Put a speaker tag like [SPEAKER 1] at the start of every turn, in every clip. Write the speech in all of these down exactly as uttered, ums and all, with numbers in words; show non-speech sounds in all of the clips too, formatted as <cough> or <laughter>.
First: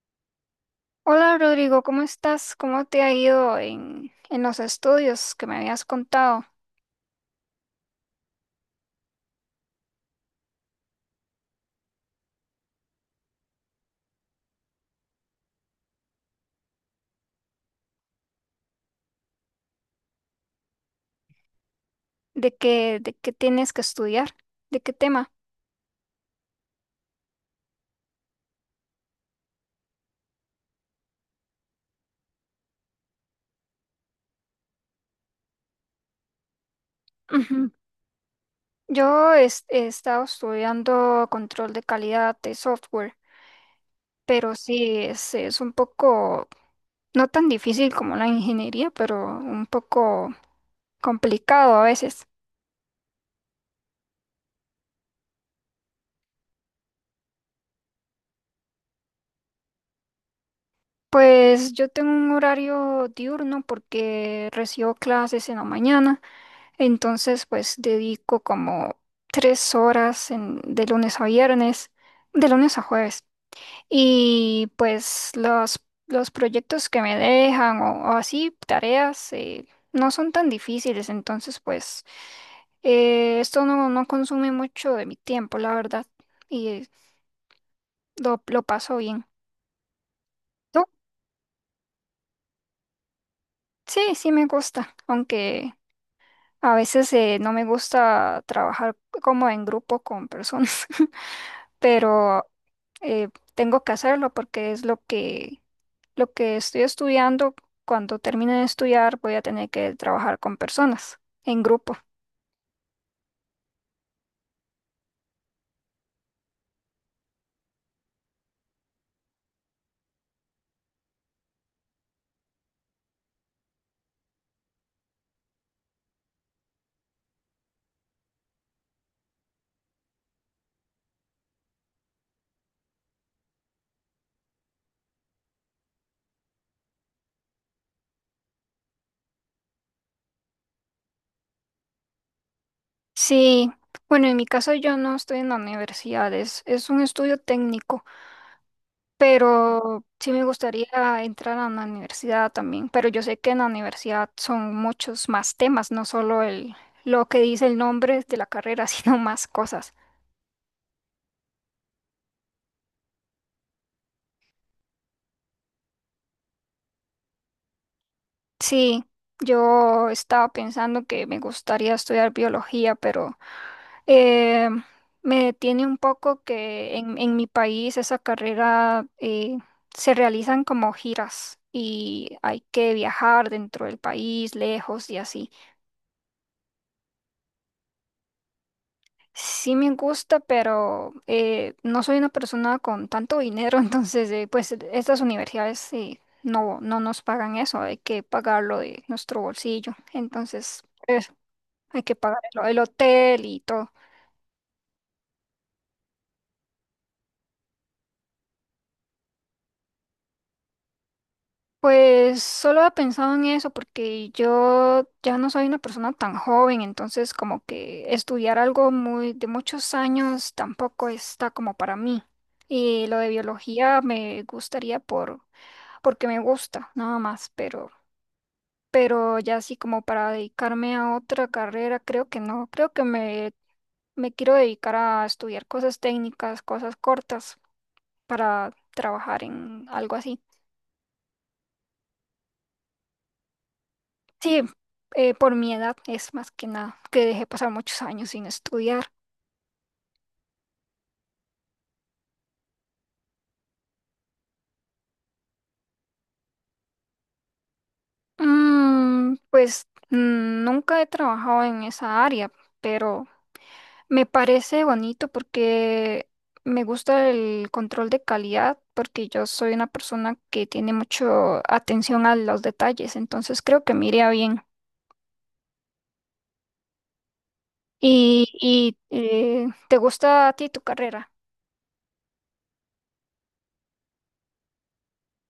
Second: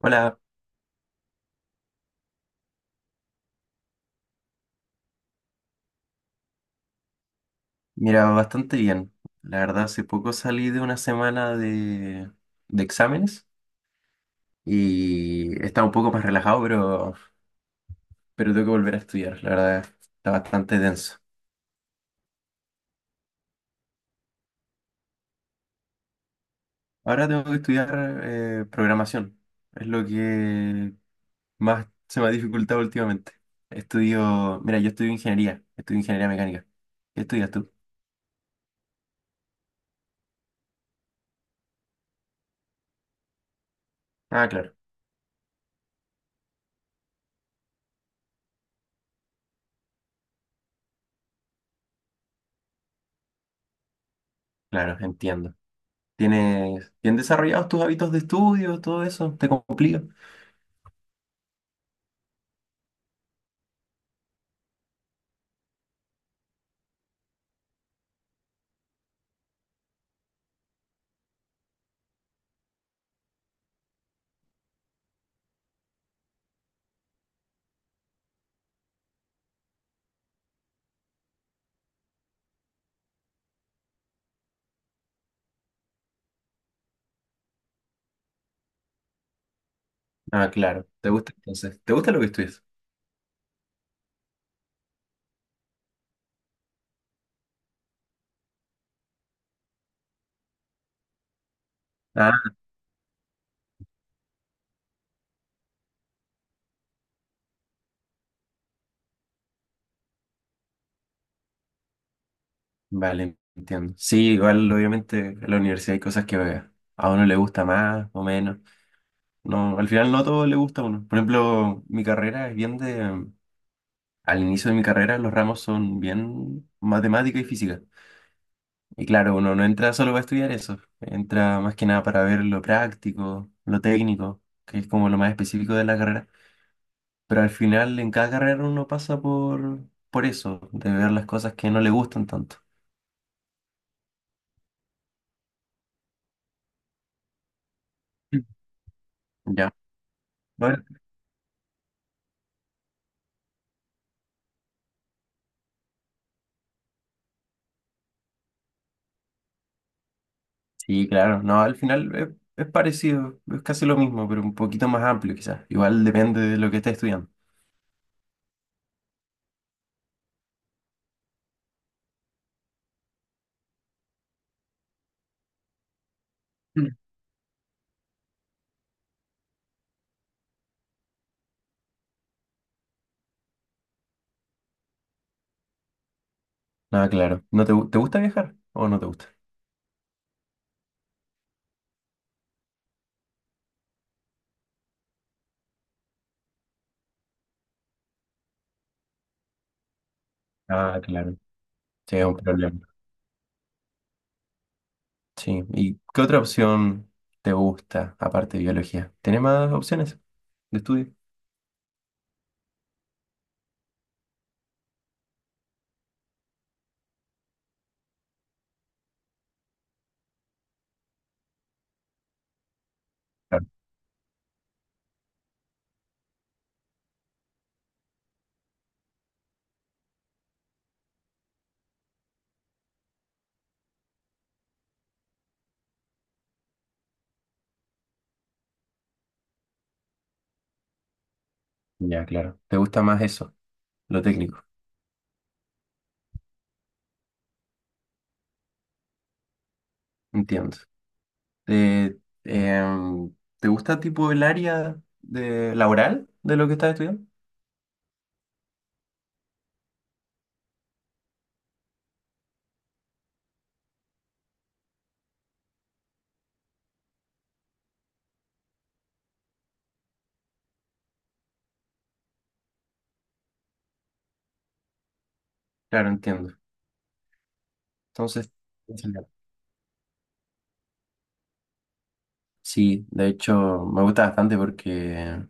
[SPEAKER 1] Hola,
[SPEAKER 2] Hola Rodrigo, ¿cómo estás? ¿Cómo te ha ido en, en los estudios que me habías contado?
[SPEAKER 1] mira, bastante bien. La verdad, hace poco salí de una semana de, de exámenes y estaba un poco más relajado, pero, pero tengo que volver a estudiar. La verdad, está bastante denso.
[SPEAKER 2] ¿De qué, de qué tienes que estudiar? ¿De qué tema?
[SPEAKER 1] Ahora tengo que estudiar eh, programación. Es lo que más se me ha dificultado últimamente. Estudio, mira, yo estudio ingeniería, estudio ingeniería mecánica. ¿Qué estudias
[SPEAKER 2] Ujú.
[SPEAKER 1] tú?
[SPEAKER 2] Yo es- he, estado estudiando control de calidad de software,
[SPEAKER 1] Ah,
[SPEAKER 2] pero
[SPEAKER 1] claro,
[SPEAKER 2] sí, es, es un poco, no tan difícil como la ingeniería, pero un poco complicado a veces.
[SPEAKER 1] claro, entiendo. ¿Tienes bien desarrollados tus hábitos de estudio, todo eso? ¿Te complica?
[SPEAKER 2] Pues yo tengo un horario diurno porque recibo clases en la mañana. Entonces, pues dedico como tres horas en- de lunes a viernes, de lunes a jueves. Y pues los, los proyectos que me dejan o, o así, tareas, eh, no son tan difíciles. Entonces, pues eh, esto no, no consume mucho de mi tiempo, la verdad. Y eh, lo, lo paso bien.
[SPEAKER 1] Ah,
[SPEAKER 2] ¿Tú?
[SPEAKER 1] claro. ¿Te gusta entonces? ¿Te gusta lo que estudias?
[SPEAKER 2] Sí, sí me gusta, aunque a veces eh, no me gusta trabajar como en grupo con personas. <laughs>
[SPEAKER 1] Ah,
[SPEAKER 2] Pero eh, tengo que hacerlo porque es lo que, lo que estoy estudiando. Cuando termine de estudiar voy a tener que trabajar con personas en grupo.
[SPEAKER 1] vale, entiendo. Sí, igual obviamente en la universidad hay cosas que a uno le gusta más o menos. No, al final no todo le gusta a uno. Por ejemplo, mi carrera es bien de... Al inicio de mi carrera los ramos son bien matemática y física. Y claro, uno no entra solo para estudiar eso. Entra más que nada para ver lo práctico, lo técnico, que es como lo más específico de la carrera. Pero al final en cada carrera uno pasa por, por eso, de ver las cosas que no le gustan tanto.
[SPEAKER 2] Sí, bueno, en mi caso yo no estoy en la universidad, es, es un estudio técnico,
[SPEAKER 1] Ya.
[SPEAKER 2] pero sí me
[SPEAKER 1] Bueno,
[SPEAKER 2] gustaría entrar a una universidad también, pero yo sé que en la universidad son muchos más temas, no solo el, lo que dice el nombre de la carrera, <laughs> sino más cosas.
[SPEAKER 1] sí, claro. No, al final es, es parecido, es casi lo mismo, pero un poquito más amplio quizás. Igual depende de lo que estés estudiando.
[SPEAKER 2] Sí, yo estaba pensando que me gustaría estudiar biología, pero eh, me detiene un poco
[SPEAKER 1] Mm.
[SPEAKER 2] que en, en mi país esa carrera eh, se realizan como giras y hay que viajar dentro del país, lejos y así.
[SPEAKER 1] Ah, claro. ¿No te, gu- te gusta viajar o no te gusta?
[SPEAKER 2] Sí me gusta, pero eh, no soy una persona con tanto dinero, <laughs> entonces eh, pues estas universidades eh, no, no nos pagan eso, hay que pagarlo de nuestro bolsillo. Entonces
[SPEAKER 1] Ah,
[SPEAKER 2] pues,
[SPEAKER 1] claro.
[SPEAKER 2] hay que
[SPEAKER 1] Sí, es un
[SPEAKER 2] pagar el, el
[SPEAKER 1] problema.
[SPEAKER 2] hotel y todo.
[SPEAKER 1] Sí. ¿Y qué otra opción te gusta aparte de biología? ¿Tienes más opciones de estudio?
[SPEAKER 2] Pues solo he pensado en eso porque yo ya no soy una persona tan joven, entonces como que estudiar algo muy de muchos años tampoco está como para mí. Y lo de
[SPEAKER 1] Claro.
[SPEAKER 2] biología me gustaría por porque me gusta, nada más, pero pero ya así como para dedicarme a otra carrera, creo que no. Creo que me me quiero dedicar a estudiar cosas técnicas, cosas cortas para trabajar en algo así.
[SPEAKER 1] Ya, claro. ¿Te gusta más eso, lo
[SPEAKER 2] Sí,
[SPEAKER 1] técnico?
[SPEAKER 2] eh, por mi edad es más que nada, que dejé pasar muchos años sin estudiar.
[SPEAKER 1] Entiendo. ¿Te, em, ¿te gusta tipo el área de laboral de lo que estás estudiando?
[SPEAKER 2] Mm, pues mm, nunca he trabajado en esa área, pero me parece bonito porque me gusta el control de calidad, porque yo soy una persona que tiene mucho atención a los detalles, entonces creo que me iría bien.
[SPEAKER 1] Claro, entiendo.
[SPEAKER 2] ¿Y,
[SPEAKER 1] Entonces,
[SPEAKER 2] y
[SPEAKER 1] genial.
[SPEAKER 2] eh, te gusta a ti tu carrera?
[SPEAKER 1] Sí, de hecho me gusta bastante porque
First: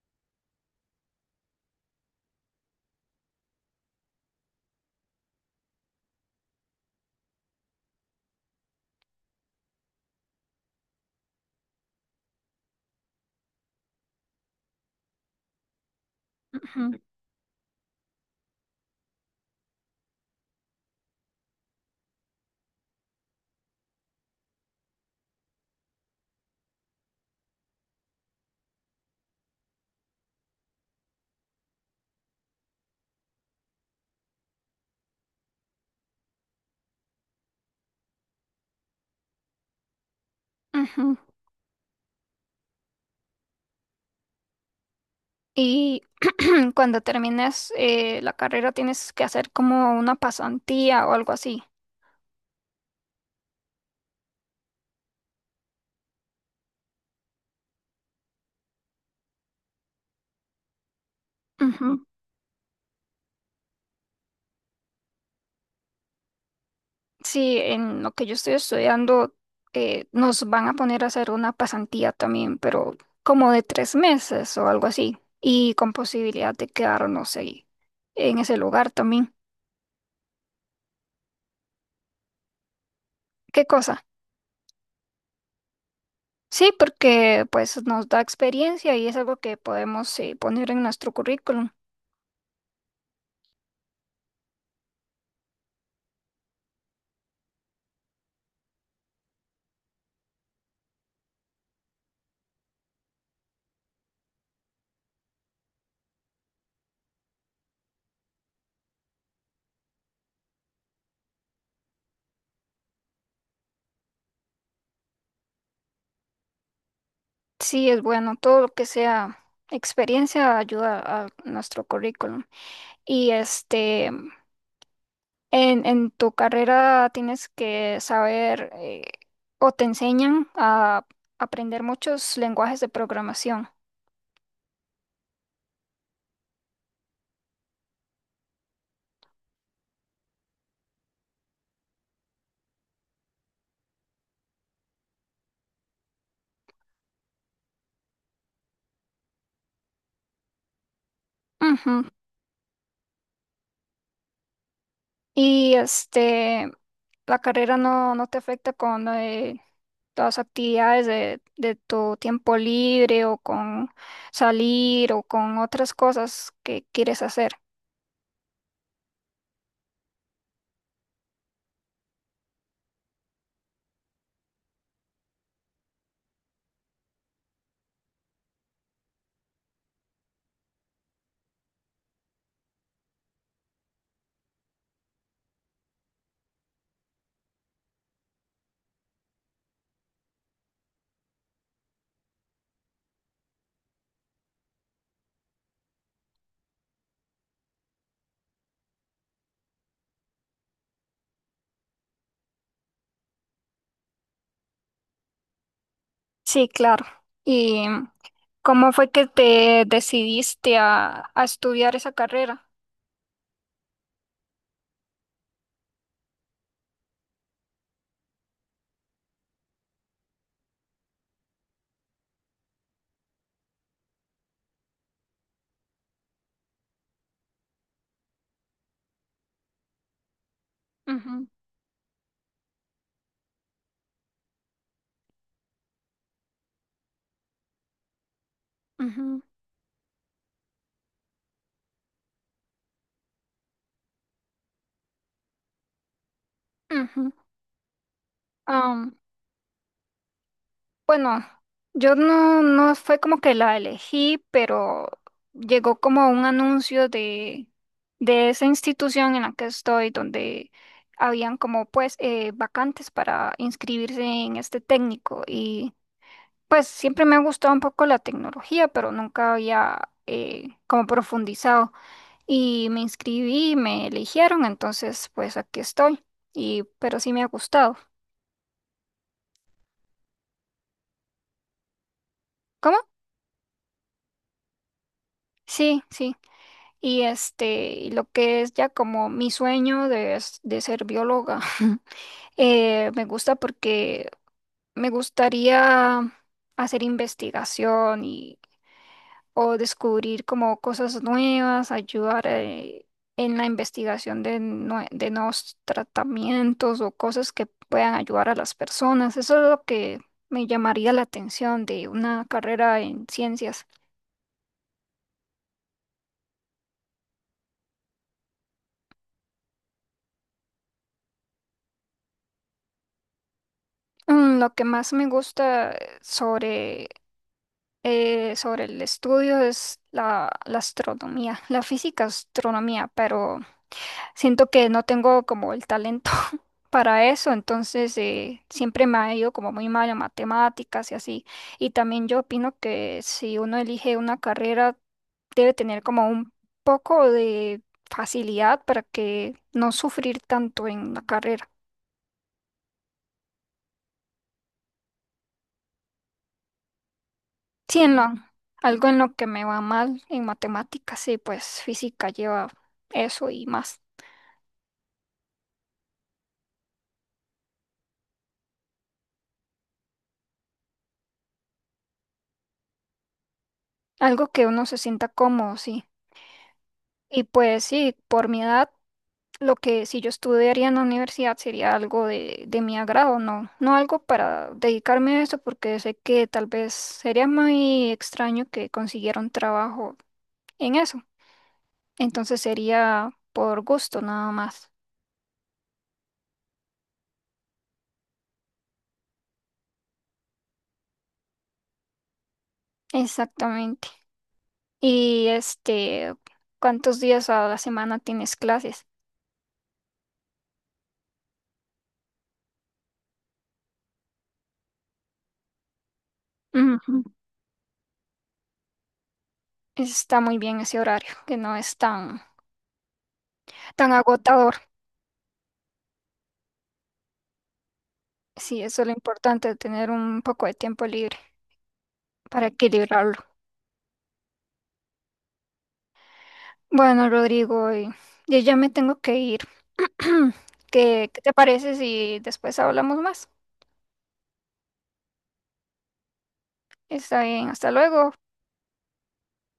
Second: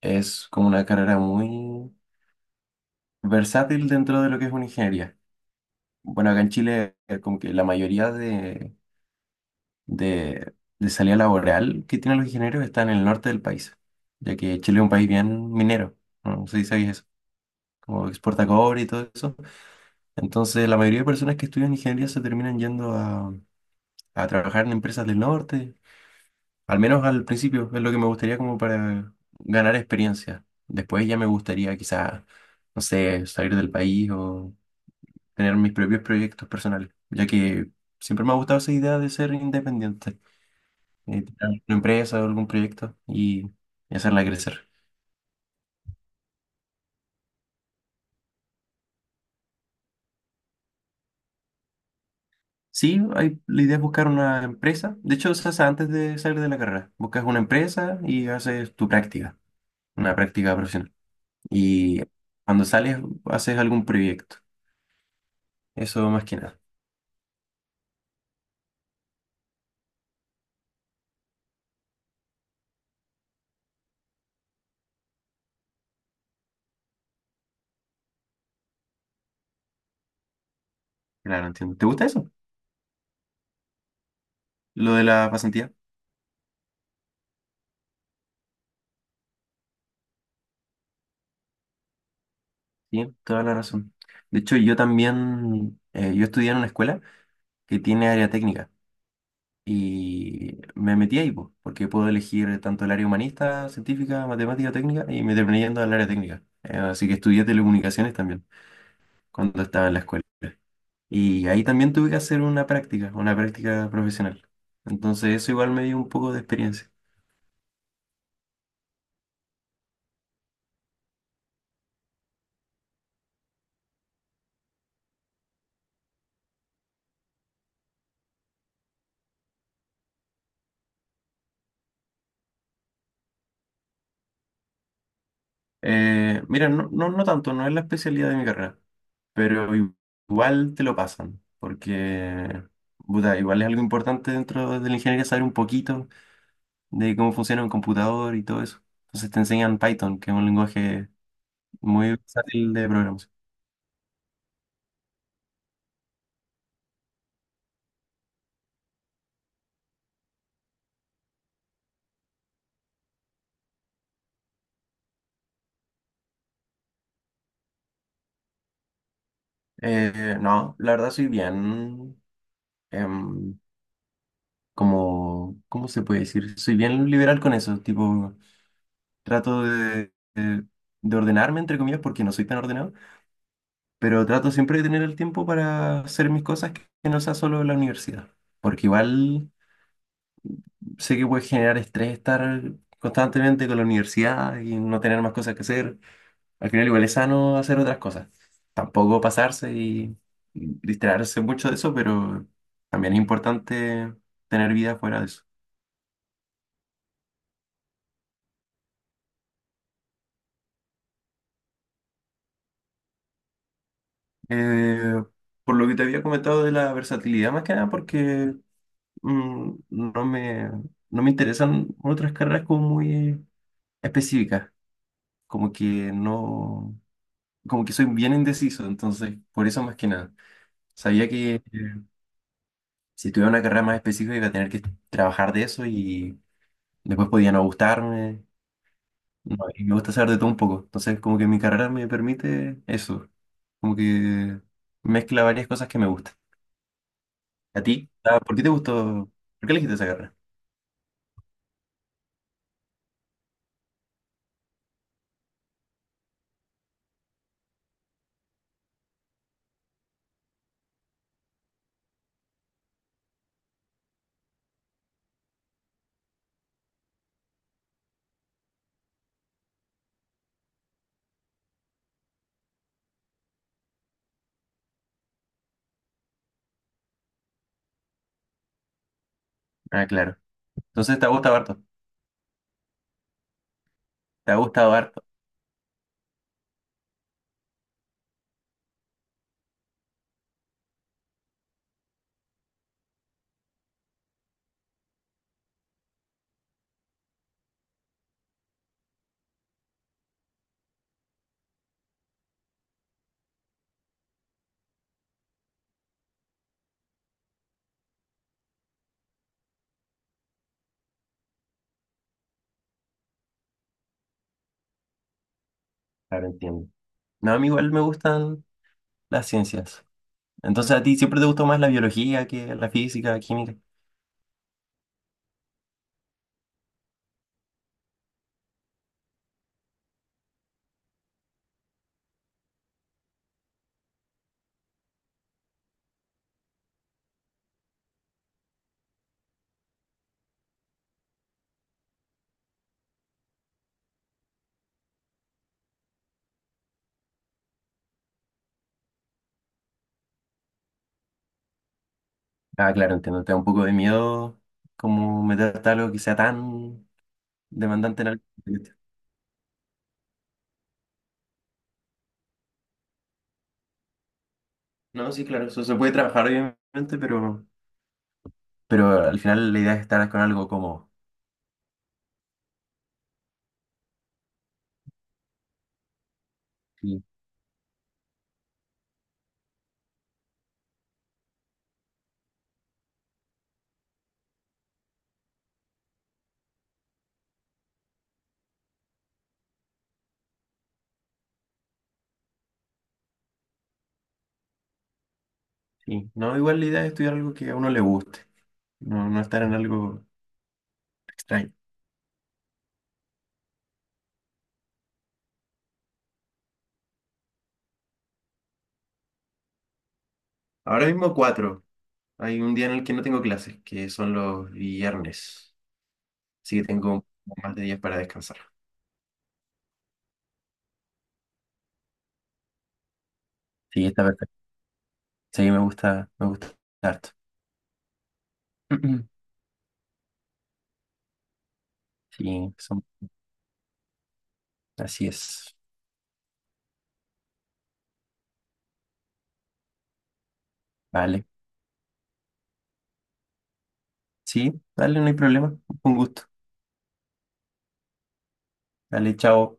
[SPEAKER 1] es como una carrera muy versátil dentro de lo que es una ingeniería. Bueno, acá en Chile eh, como que la mayoría de, de, de salida laboral que tienen los ingenieros está en el norte del país, ya que Chile es un país bien minero, no, no sé si sabéis
[SPEAKER 2] Ujú,
[SPEAKER 1] eso, como exporta cobre y todo eso. Entonces, la mayoría de personas que estudian ingeniería se terminan yendo a, a trabajar en empresas del norte. Al menos al principio es lo que me gustaría como para ganar experiencia. Después ya me gustaría quizás, no sé, salir del país o tener mis propios proyectos personales, ya que siempre me ha gustado esa idea de ser independiente,
[SPEAKER 2] ujú.
[SPEAKER 1] eh, tener una empresa o algún proyecto y, y hacerla crecer.
[SPEAKER 2] Y <clears throat> cuando termines eh, la carrera tienes que hacer como una pasantía o algo así.
[SPEAKER 1] Sí, hay, la idea es buscar una empresa. De hecho, se hace antes de salir de la carrera. Buscas una empresa y haces tu práctica, una práctica profesional. Y
[SPEAKER 2] Ujú.
[SPEAKER 1] cuando sales, haces algún proyecto. Eso más que nada.
[SPEAKER 2] Sí, en lo que yo estoy estudiando eh, nos van a poner a hacer una pasantía también, pero como de tres meses o algo así. Y con posibilidad de quedarnos ahí en ese lugar también.
[SPEAKER 1] Claro, entiendo. ¿Te gusta eso?
[SPEAKER 2] ¿Qué cosa?
[SPEAKER 1] Lo de la pasantía.
[SPEAKER 2] Sí, porque pues nos da experiencia y es algo que podemos eh, poner en nuestro currículum.
[SPEAKER 1] Sí, toda la razón. De hecho, yo también, eh, yo estudié en una escuela que tiene área técnica y me metí ahí, po, porque puedo elegir tanto el área humanista, científica, matemática, técnica y me terminé yendo al área técnica. Eh, así que estudié telecomunicaciones también cuando estaba en la escuela. Y ahí también tuve que hacer una práctica, una práctica profesional. Entonces eso igual me dio un poco de experiencia.
[SPEAKER 2] Sí, es bueno, todo lo que sea experiencia ayuda a nuestro currículum. Y este, en, en tu carrera tienes que saber eh, o te enseñan a aprender muchos lenguajes de programación.
[SPEAKER 1] Eh, mira, no, no, no tanto, no es la especialidad de mi carrera, pero i- igual te lo pasan, porque puta, igual es algo importante dentro de la ingeniería saber un poquito de cómo funciona un computador y todo eso. Entonces te enseñan Python, que es un lenguaje
[SPEAKER 2] Ujú.
[SPEAKER 1] muy versátil de programación.
[SPEAKER 2] Y este, la carrera no, no te afecta con eh, las actividades de, de tu tiempo libre o con salir o con otras cosas que quieres hacer.
[SPEAKER 1] Eh, no, la verdad soy bien, em, como, ¿cómo se puede decir? Soy bien liberal con eso, tipo, trato de, de de ordenarme, entre comillas, porque no soy tan ordenado, pero trato siempre de tener el tiempo para hacer mis cosas, que que no sea solo la universidad, porque igual sé que puede generar estrés estar constantemente con la universidad y no tener más cosas que hacer. Al final igual es sano hacer otras cosas. Tampoco pasarse y y distraerse mucho de eso, pero también es importante tener vida fuera de eso.
[SPEAKER 2] Sí, claro. ¿Y cómo fue que te decidiste a, a estudiar esa carrera?
[SPEAKER 1] Eh, por lo que te había comentado de la versatilidad, más que nada porque mm, no me, no me interesan otras carreras como muy específicas. Como que no, como que soy bien indeciso, entonces, por eso más que nada. Sabía
[SPEAKER 2] Ujú,
[SPEAKER 1] que eh, si tuviera una carrera más específica iba a tener que trabajar de eso y después podía no gustarme,
[SPEAKER 2] ujú,
[SPEAKER 1] no, y me gusta saber de todo un poco, entonces como que mi carrera me permite eso, como que mezcla varias cosas que me gustan.
[SPEAKER 2] ujú.
[SPEAKER 1] ¿A ti? Ah, ¿por qué te
[SPEAKER 2] Am,
[SPEAKER 1] gustó? ¿Por qué elegiste esa carrera?
[SPEAKER 2] bueno, yo no, no fue como que la elegí, pero llegó como un anuncio de, de esa institución en la que estoy, donde habían como pues eh, vacantes para inscribirse en este técnico y pues siempre me ha gustado un poco la tecnología, pero nunca había eh, como profundizado. Y me inscribí, me eligieron, entonces pues aquí estoy. Y pero sí me ha gustado.
[SPEAKER 1] Ah, claro. Entonces te ha gustado harto,
[SPEAKER 2] ¿Cómo?
[SPEAKER 1] te ha gustado harto.
[SPEAKER 2] Sí, sí. Y este, y lo que es ya como mi sueño de, s- de ser bióloga, <laughs> eh, me gusta porque me gustaría hacer investigación y o descubrir como cosas nuevas, ayudar eh, en la investigación de, nue- de nuevos tratamientos o cosas que puedan ayudar a las personas. Eso es lo que me llamaría la atención de una carrera en ciencias.
[SPEAKER 1] Ahora entiendo. No, a mí igual me gustan las ciencias. Entonces, ¿a ti siempre te gustó más la biología que la física, la química?
[SPEAKER 2] Mm, lo que más me gusta eh, sobre, eh, sobre el estudio es la, la astronomía, la física astronomía, pero siento que no tengo como el talento <laughs> para eso, entonces eh, siempre me ha ido como muy mal en matemáticas y así. Y también yo opino que si uno elige una carrera, debe tener como un poco de facilidad para que no sufrir tanto en la carrera.
[SPEAKER 1] Ah, claro, entiendo. Te da un poco de miedo como meterte a algo que sea tan
[SPEAKER 2] Sí, en lo,
[SPEAKER 1] demandante en algo.
[SPEAKER 2] algo en lo que me va mal en matemáticas, sí, pues física lleva eso y más.
[SPEAKER 1] No, sí, claro, eso se puede trabajar, obviamente, pero, pero al final la idea es estar con algo como...
[SPEAKER 2] Algo que uno se sienta cómodo, sí.
[SPEAKER 1] Sí.
[SPEAKER 2] Y pues sí, por mi edad. Lo que si yo estudiaría en la universidad sería algo de, de mi agrado, no, no algo para dedicarme a eso, porque sé que tal vez sería muy extraño que consiguiera un trabajo en eso. Entonces sería por gusto nada más.
[SPEAKER 1] Sí. No, igual la idea es estudiar algo que a uno le guste, no, no estar en algo extraño.
[SPEAKER 2] Exactamente. Y este, ¿cuántos días a la semana tienes clases?
[SPEAKER 1] Ahora mismo cuatro. Hay un día en el que no tengo clases, que son los viernes. Así que
[SPEAKER 2] Ujú.
[SPEAKER 1] tengo más de días para descansar.
[SPEAKER 2] Está muy bien ese horario, que no es tan,
[SPEAKER 1] Sí,
[SPEAKER 2] tan
[SPEAKER 1] está perfecto.
[SPEAKER 2] agotador.
[SPEAKER 1] Sí, me gusta, me gusta harto.
[SPEAKER 2] Sí, eso es lo
[SPEAKER 1] <clears throat>
[SPEAKER 2] importante, tener un poco de tiempo libre para
[SPEAKER 1] Sí, son-
[SPEAKER 2] equilibrarlo.
[SPEAKER 1] así es.
[SPEAKER 2] Bueno, Rodrigo, y- yo ya me tengo que ir. <clears throat> ¿Qué, qué
[SPEAKER 1] Vale.
[SPEAKER 2] te parece si después hablamos más?
[SPEAKER 1] Sí, dale, no hay problema. Un gusto.
[SPEAKER 2] Está bien, hasta luego.
[SPEAKER 1] Dale, chao.